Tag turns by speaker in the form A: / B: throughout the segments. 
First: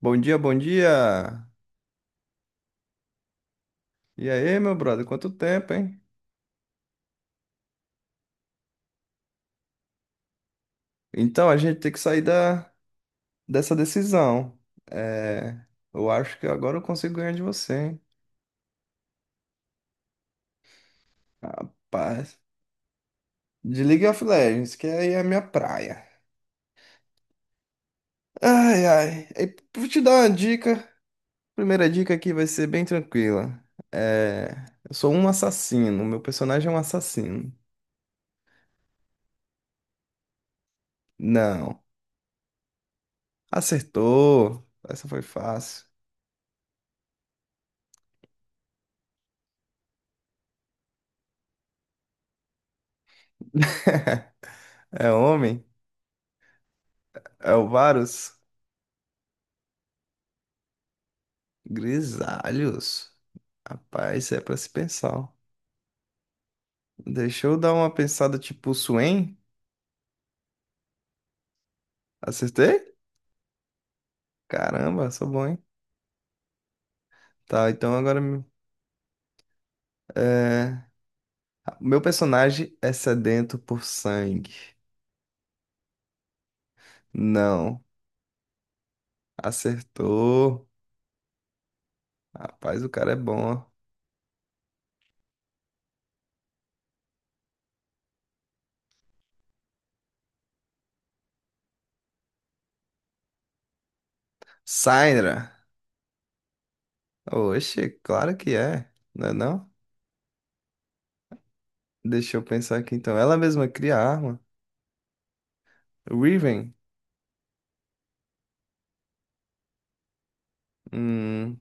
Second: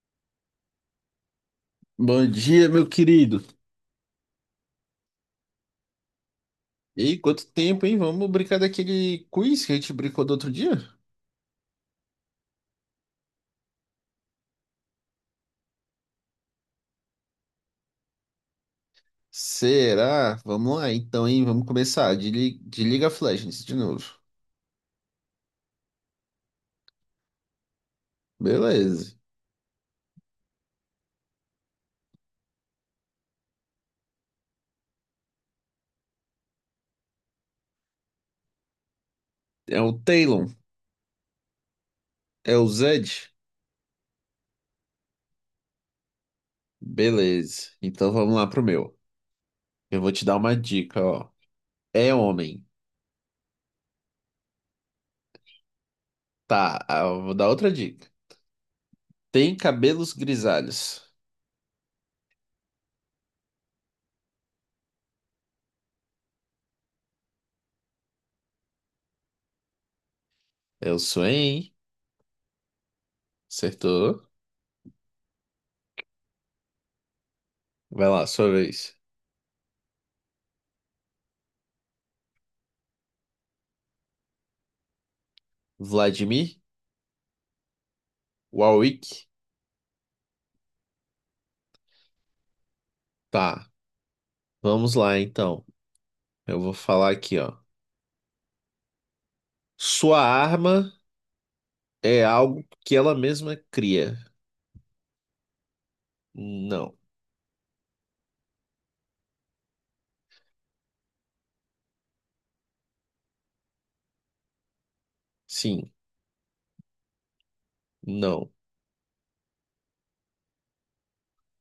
A: Bom dia, bom dia.
B: Bom dia, meu querido.
A: E aí, meu brother, quanto tempo, hein?
B: E aí, quanto tempo, hein? Vamos brincar daquele quiz que a gente brincou do outro dia?
A: Então, a gente tem que sair dessa decisão. É, eu acho que agora eu consigo ganhar de você, hein?
B: Será? Vamos lá, então, hein? Vamos começar. De,
A: Rapaz,
B: De League of Legends, de
A: de League
B: novo.
A: of Legends, que aí é a minha praia. Ai,
B: Beleza.
A: ai. E vou te dar uma dica. Primeira dica aqui vai ser bem tranquila. É, eu sou um assassino, meu personagem é um assassino.
B: É o Talon?
A: Não.
B: É o Zed?
A: Acertou. Essa foi fácil.
B: Beleza. Então vamos lá pro meu. Eu vou te dar uma dica, ó. É homem.
A: É homem?
B: Tá, eu vou dar
A: É o
B: outra dica.
A: Varus?
B: Tem cabelos grisalhos.
A: Grisalhos. Rapaz, isso é pra se pensar, ó. Deixa eu dar uma pensada, tipo Swain.
B: É o Swain.
A: Acertei?
B: Acertou.
A: Caramba, sou bom, hein? Tá, então
B: Vai
A: agora.
B: lá, sua vez.
A: É... Meu personagem é sedento por sangue.
B: Vladimir?
A: Não.
B: Warwick?
A: Acertou. Rapaz, o cara é bom, ó.
B: Tá. Vamos lá, então. Eu vou falar aqui, ó. Sua arma é algo que ela mesma cria.
A: Syndra.
B: Não.
A: Oxe, claro que é. Não é não? Deixa eu pensar aqui então. Ela mesma cria a arma.
B: Sim.
A: Riven.
B: Não.
A: Hum.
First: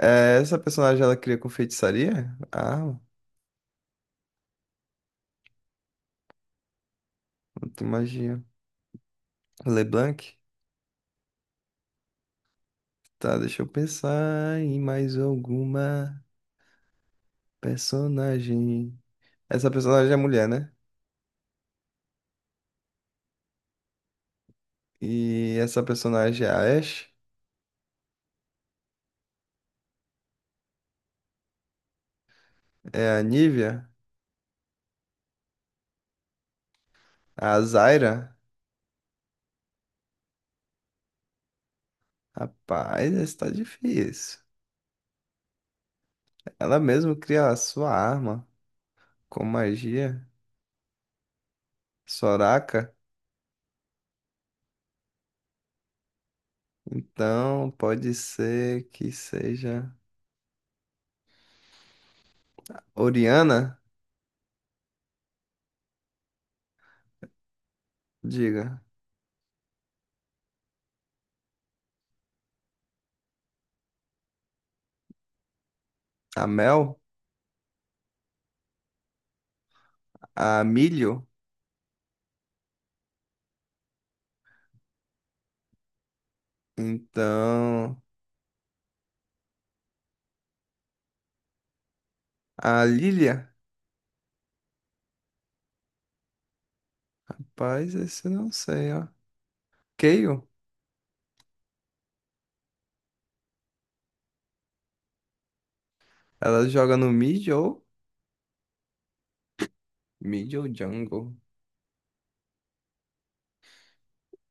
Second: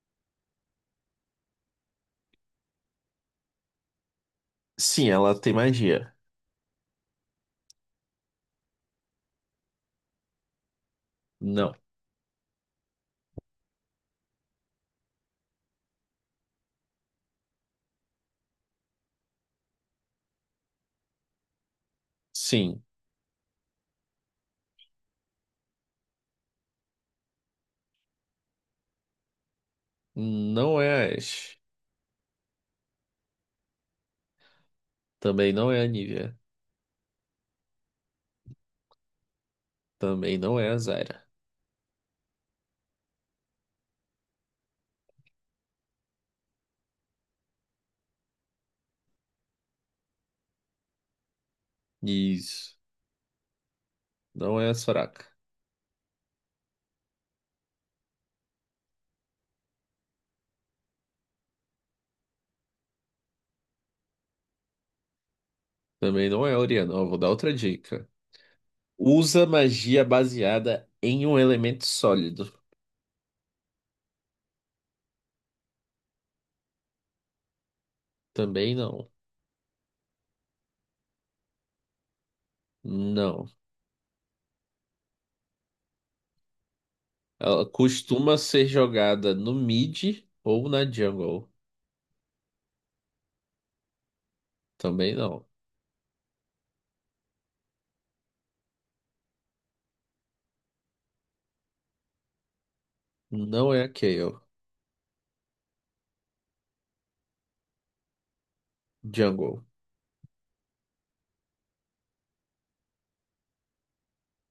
A: Essa personagem ela cria com feitiçaria? A arma?
B: Sim, ela tem magia.
A: De magia. LeBlanc?
B: Não.
A: Tá, deixa eu pensar em mais alguma personagem. Essa personagem é mulher, né?
B: Sim.
A: E essa personagem é a Ashe?
B: Não é a Ashe.
A: É a Nívia?
B: Também não é a Nivea.
A: A Zyra?
B: Também não é a Zyra.
A: Rapaz, essa tá difícil. Ela mesmo cria a sua arma com magia.
B: Isso.
A: Soraka?
B: Não é a Soraka.
A: Então pode ser que seja Oriana?
B: Também não é a Orianna. Ó, vou dar outra dica.
A: Diga.
B: Usa magia baseada em um elemento sólido.
A: A Mel?
B: Também não.
A: A Milho?
B: Não. Ela
A: Então.
B: costuma ser jogada no mid ou na jungle.
A: A Lilia?
B: Também não.
A: Rapaz, esse eu não sei, ó. Kayle,
B: Não é a Kayle.
A: ela joga no mid ou
B: Jungle.
A: mid ou jungle.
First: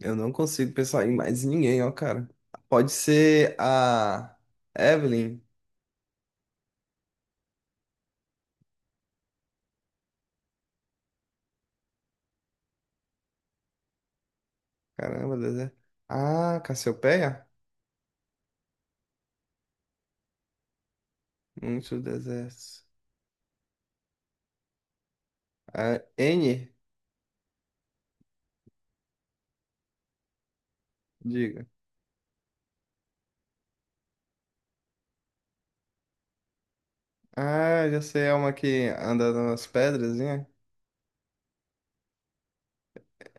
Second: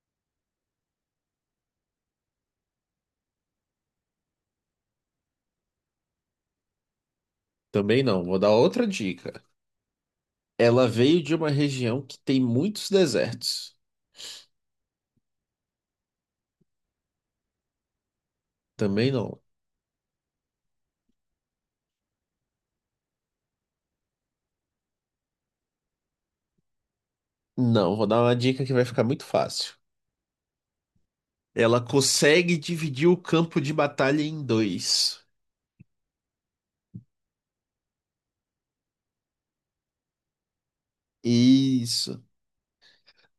A: Eu não consigo pensar em mais ninguém, ó, cara. Pode ser a Evelyn.
B: Também não. Vou dar outra dica. Ela veio de uma região que tem muitos desertos.
A: Caramba, deserto. Ah, Cassiopeia?
B: Também não.
A: Muito deserto. A N,
B: Não, vou dar uma dica que vai ficar muito fácil.
A: diga.
B: Ela consegue dividir o campo de batalha em dois.
A: Ah, já sei, é uma que anda nas pedras, né?
B: Isso.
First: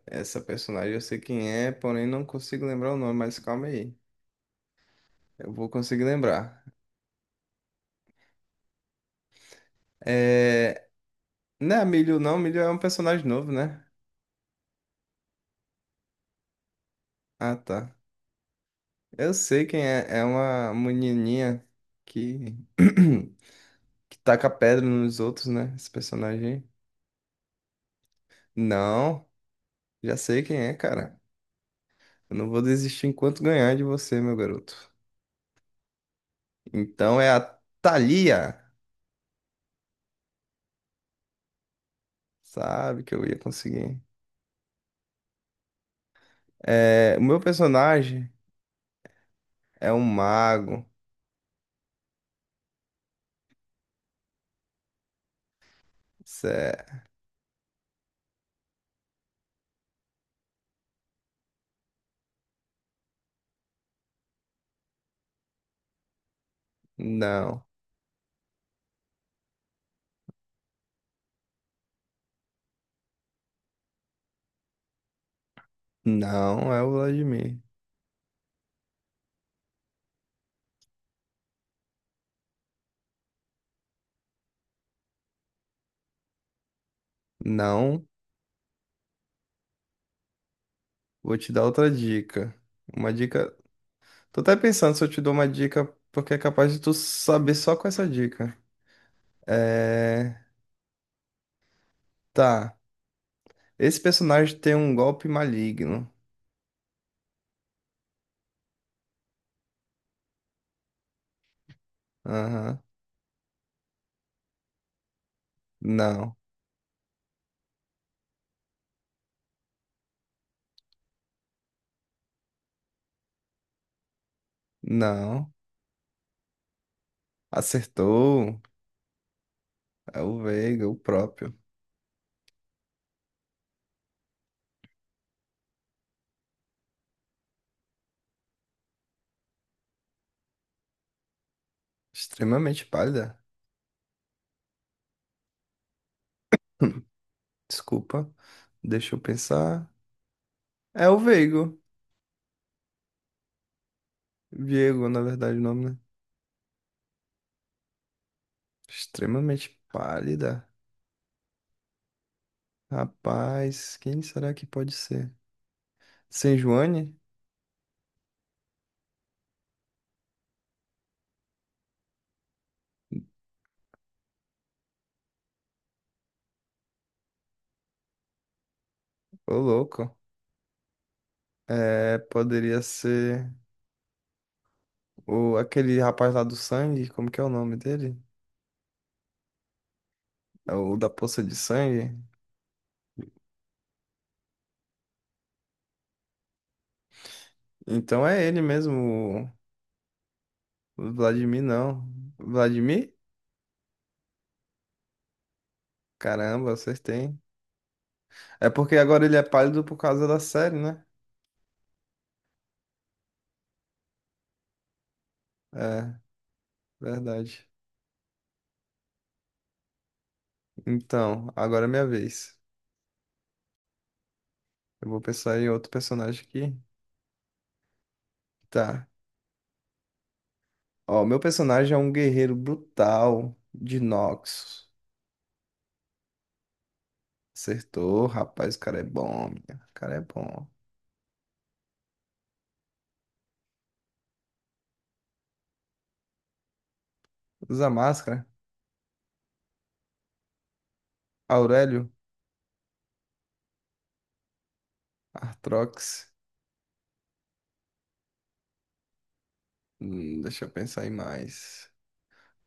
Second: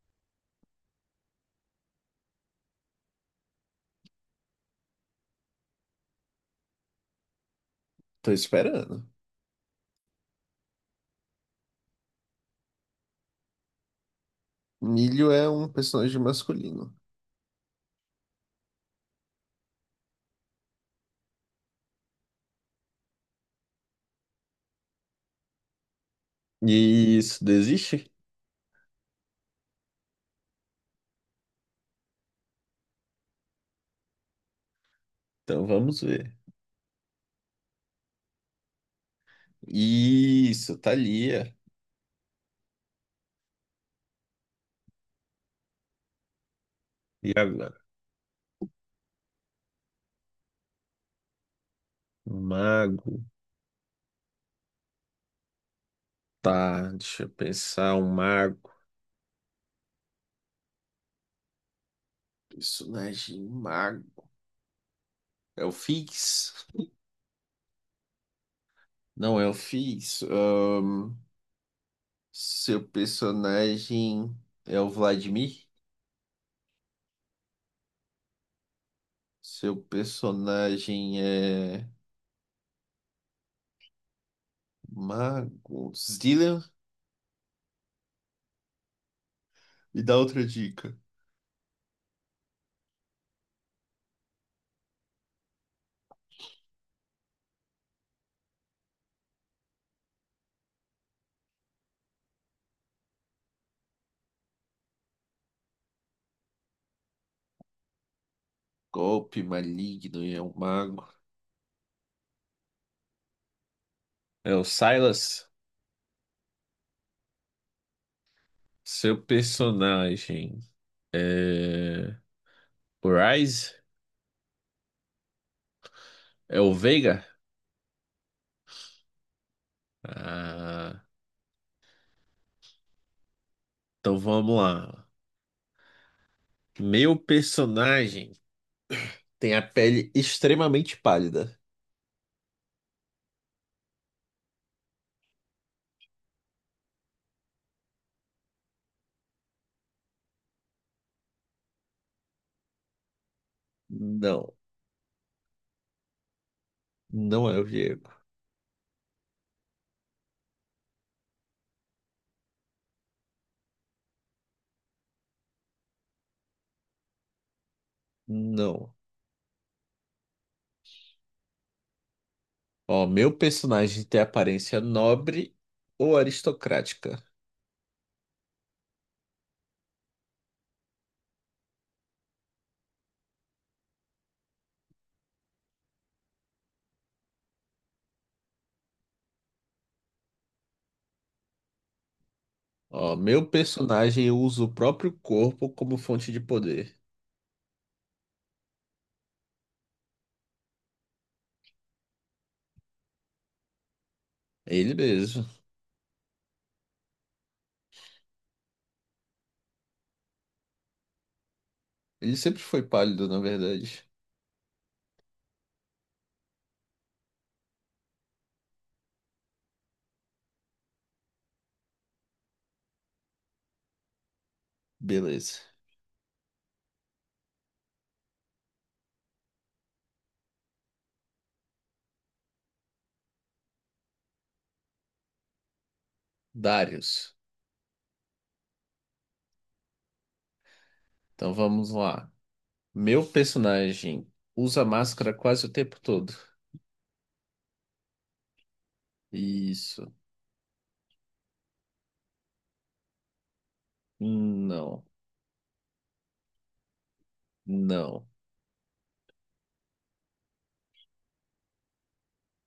A: Essa personagem eu sei quem é, porém não consigo lembrar o nome, mas calma aí. Eu vou conseguir lembrar.
B: Tô esperando.
A: É... Não é a Milho, não. Milho é um personagem novo, né?
B: Milho é um personagem masculino.
A: Ah, tá. Eu sei quem é. É uma menininha que, que taca pedra nos outros, né? Esse personagem, aí.
B: Isso, desiste?
A: Não, já sei quem é, cara. Eu não vou desistir enquanto ganhar de você, meu garoto.
B: Então vamos ver.
A: Então é a Thalia.
B: Isso, Thalia.
A: Sabe que eu ia conseguir. É, o
B: E
A: meu
B: agora?
A: personagem é um mago.
B: Mago. Tá,
A: Cé-
B: deixa eu pensar. Um mago. Personagem mago. É o Fix?
A: Não,
B: Não é o Fix. Seu personagem é o Vladimir?
A: não é o Vladimir.
B: Seu personagem é mago. Zillian?
A: Não,
B: Me dá outra dica.
A: vou te dar outra dica. Uma dica. Tô até pensando se eu te dou uma dica, porque é capaz de tu saber só com essa dica. É. Tá. Esse personagem tem um golpe maligno.
B: Golpe maligno e é um mago.
A: Aham.
B: É o Silas?
A: Não.
B: Seu personagem é. O Ryze?
A: Não.
B: É o Veiga?
A: Acertou. É o Veiga, o
B: Ah.
A: próprio.
B: Então vamos lá. Meu personagem tem a pele extremamente pálida.
A: Extremamente pálida. Desculpa. Deixa eu pensar. É o Veigo.
B: Não,
A: Viego, na verdade, o nome, né?
B: não é o Diego.
A: Extremamente pálida. Rapaz, quem será que pode ser? Sem Joane?
B: Não. Ó, meu personagem tem aparência nobre ou aristocrática.
A: Ô, louco. É, poderia ser. O, aquele rapaz lá do sangue, como que é o nome dele? É o da poça de sangue.
B: Ó, meu personagem usa o próprio corpo como fonte de poder.
A: Então é ele mesmo, o Vladimir não. Vladimir?
B: É ele mesmo.
A: Caramba, vocês têm. É porque agora ele é pálido por causa da série, né?
B: Ele sempre foi pálido, na verdade.
A: É, verdade. Então, agora é minha vez. Eu vou pensar
B: Beleza.
A: em outro personagem aqui. Tá. Ó, meu personagem é um guerreiro brutal de Noxus.
B: Darius.
A: Acertou, rapaz, o cara é bom, minha. O cara é bom.
B: Então vamos lá. Meu personagem usa máscara quase o tempo todo.
A: Usa máscara.
B: Isso.
A: Aurélio?
B: Não.
A: Artrox.
B: Não.
A: Deixa eu pensar aí mais.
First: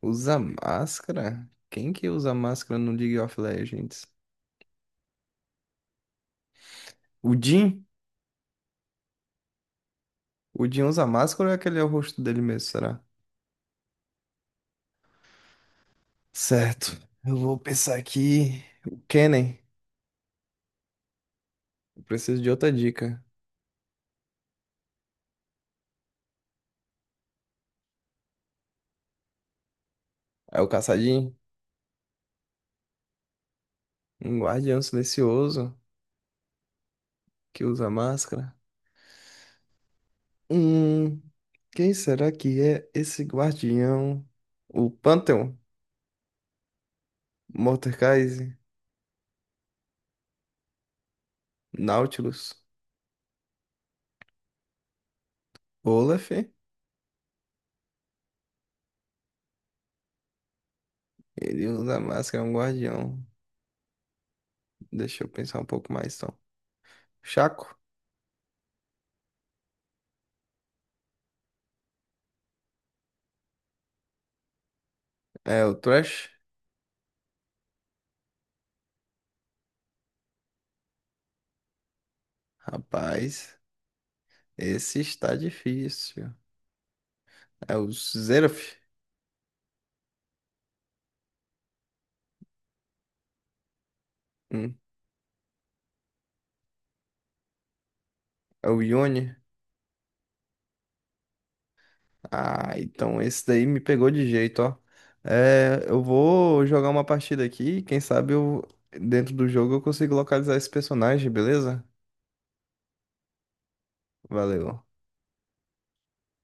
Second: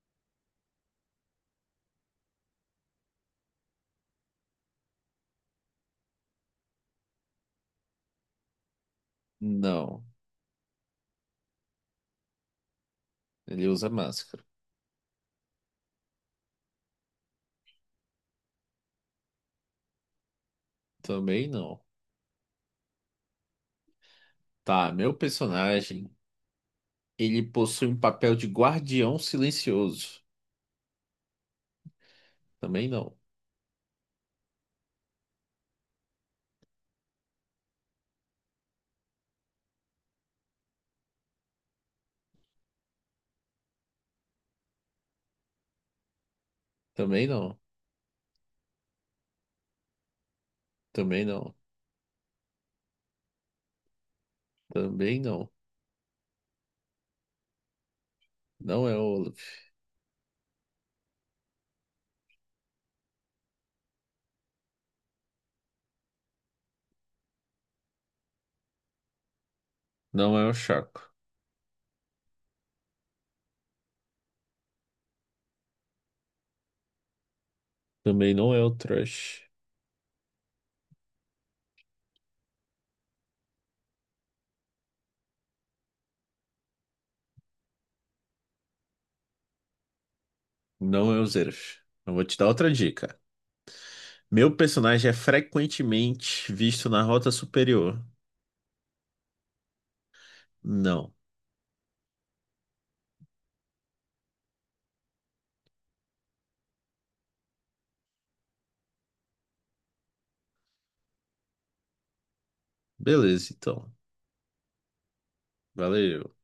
A: Usa máscara? Quem que usa máscara no League of Legends? O Jhin?
B: Não.
A: O Jhin usa máscara ou é aquele é o rosto dele mesmo, será?
B: Ele usa máscara.
A: Certo. Eu vou pensar aqui. O Kennen.
B: Também não.
A: Eu preciso de outra dica.
B: Tá, meu personagem, ele possui um papel de guardião silencioso.
A: É o Caçadinho?
B: Também não.
A: Um guardião silencioso que usa máscara? Hum, quem será que é esse guardião? O Pantheon?
B: Também não.
A: Mordekaiser?
B: Também não.
A: Nautilus?
B: Também não.
A: Olaf?
B: Não é o Olaf.
A: Ele usa máscara, é um guardião. Deixa eu pensar um pouco mais, então. Chaco?
B: Não é o Chaco.
A: É o Thresh?
B: Também não é o Thrush.
A: Rapaz, esse está difícil. É o Xerath?
B: Não é o Zeref. Eu vou te dar outra dica. Meu
A: Hum,
B: personagem é frequentemente visto na rota superior.
A: É o Yone?
B: Não.
A: Ah, então esse daí me pegou de jeito, ó. É, eu vou jogar uma partida aqui. Quem sabe eu, dentro do jogo eu consigo localizar esse personagem, beleza?
B: Beleza, então.
A: Valeu.
B: Valeu.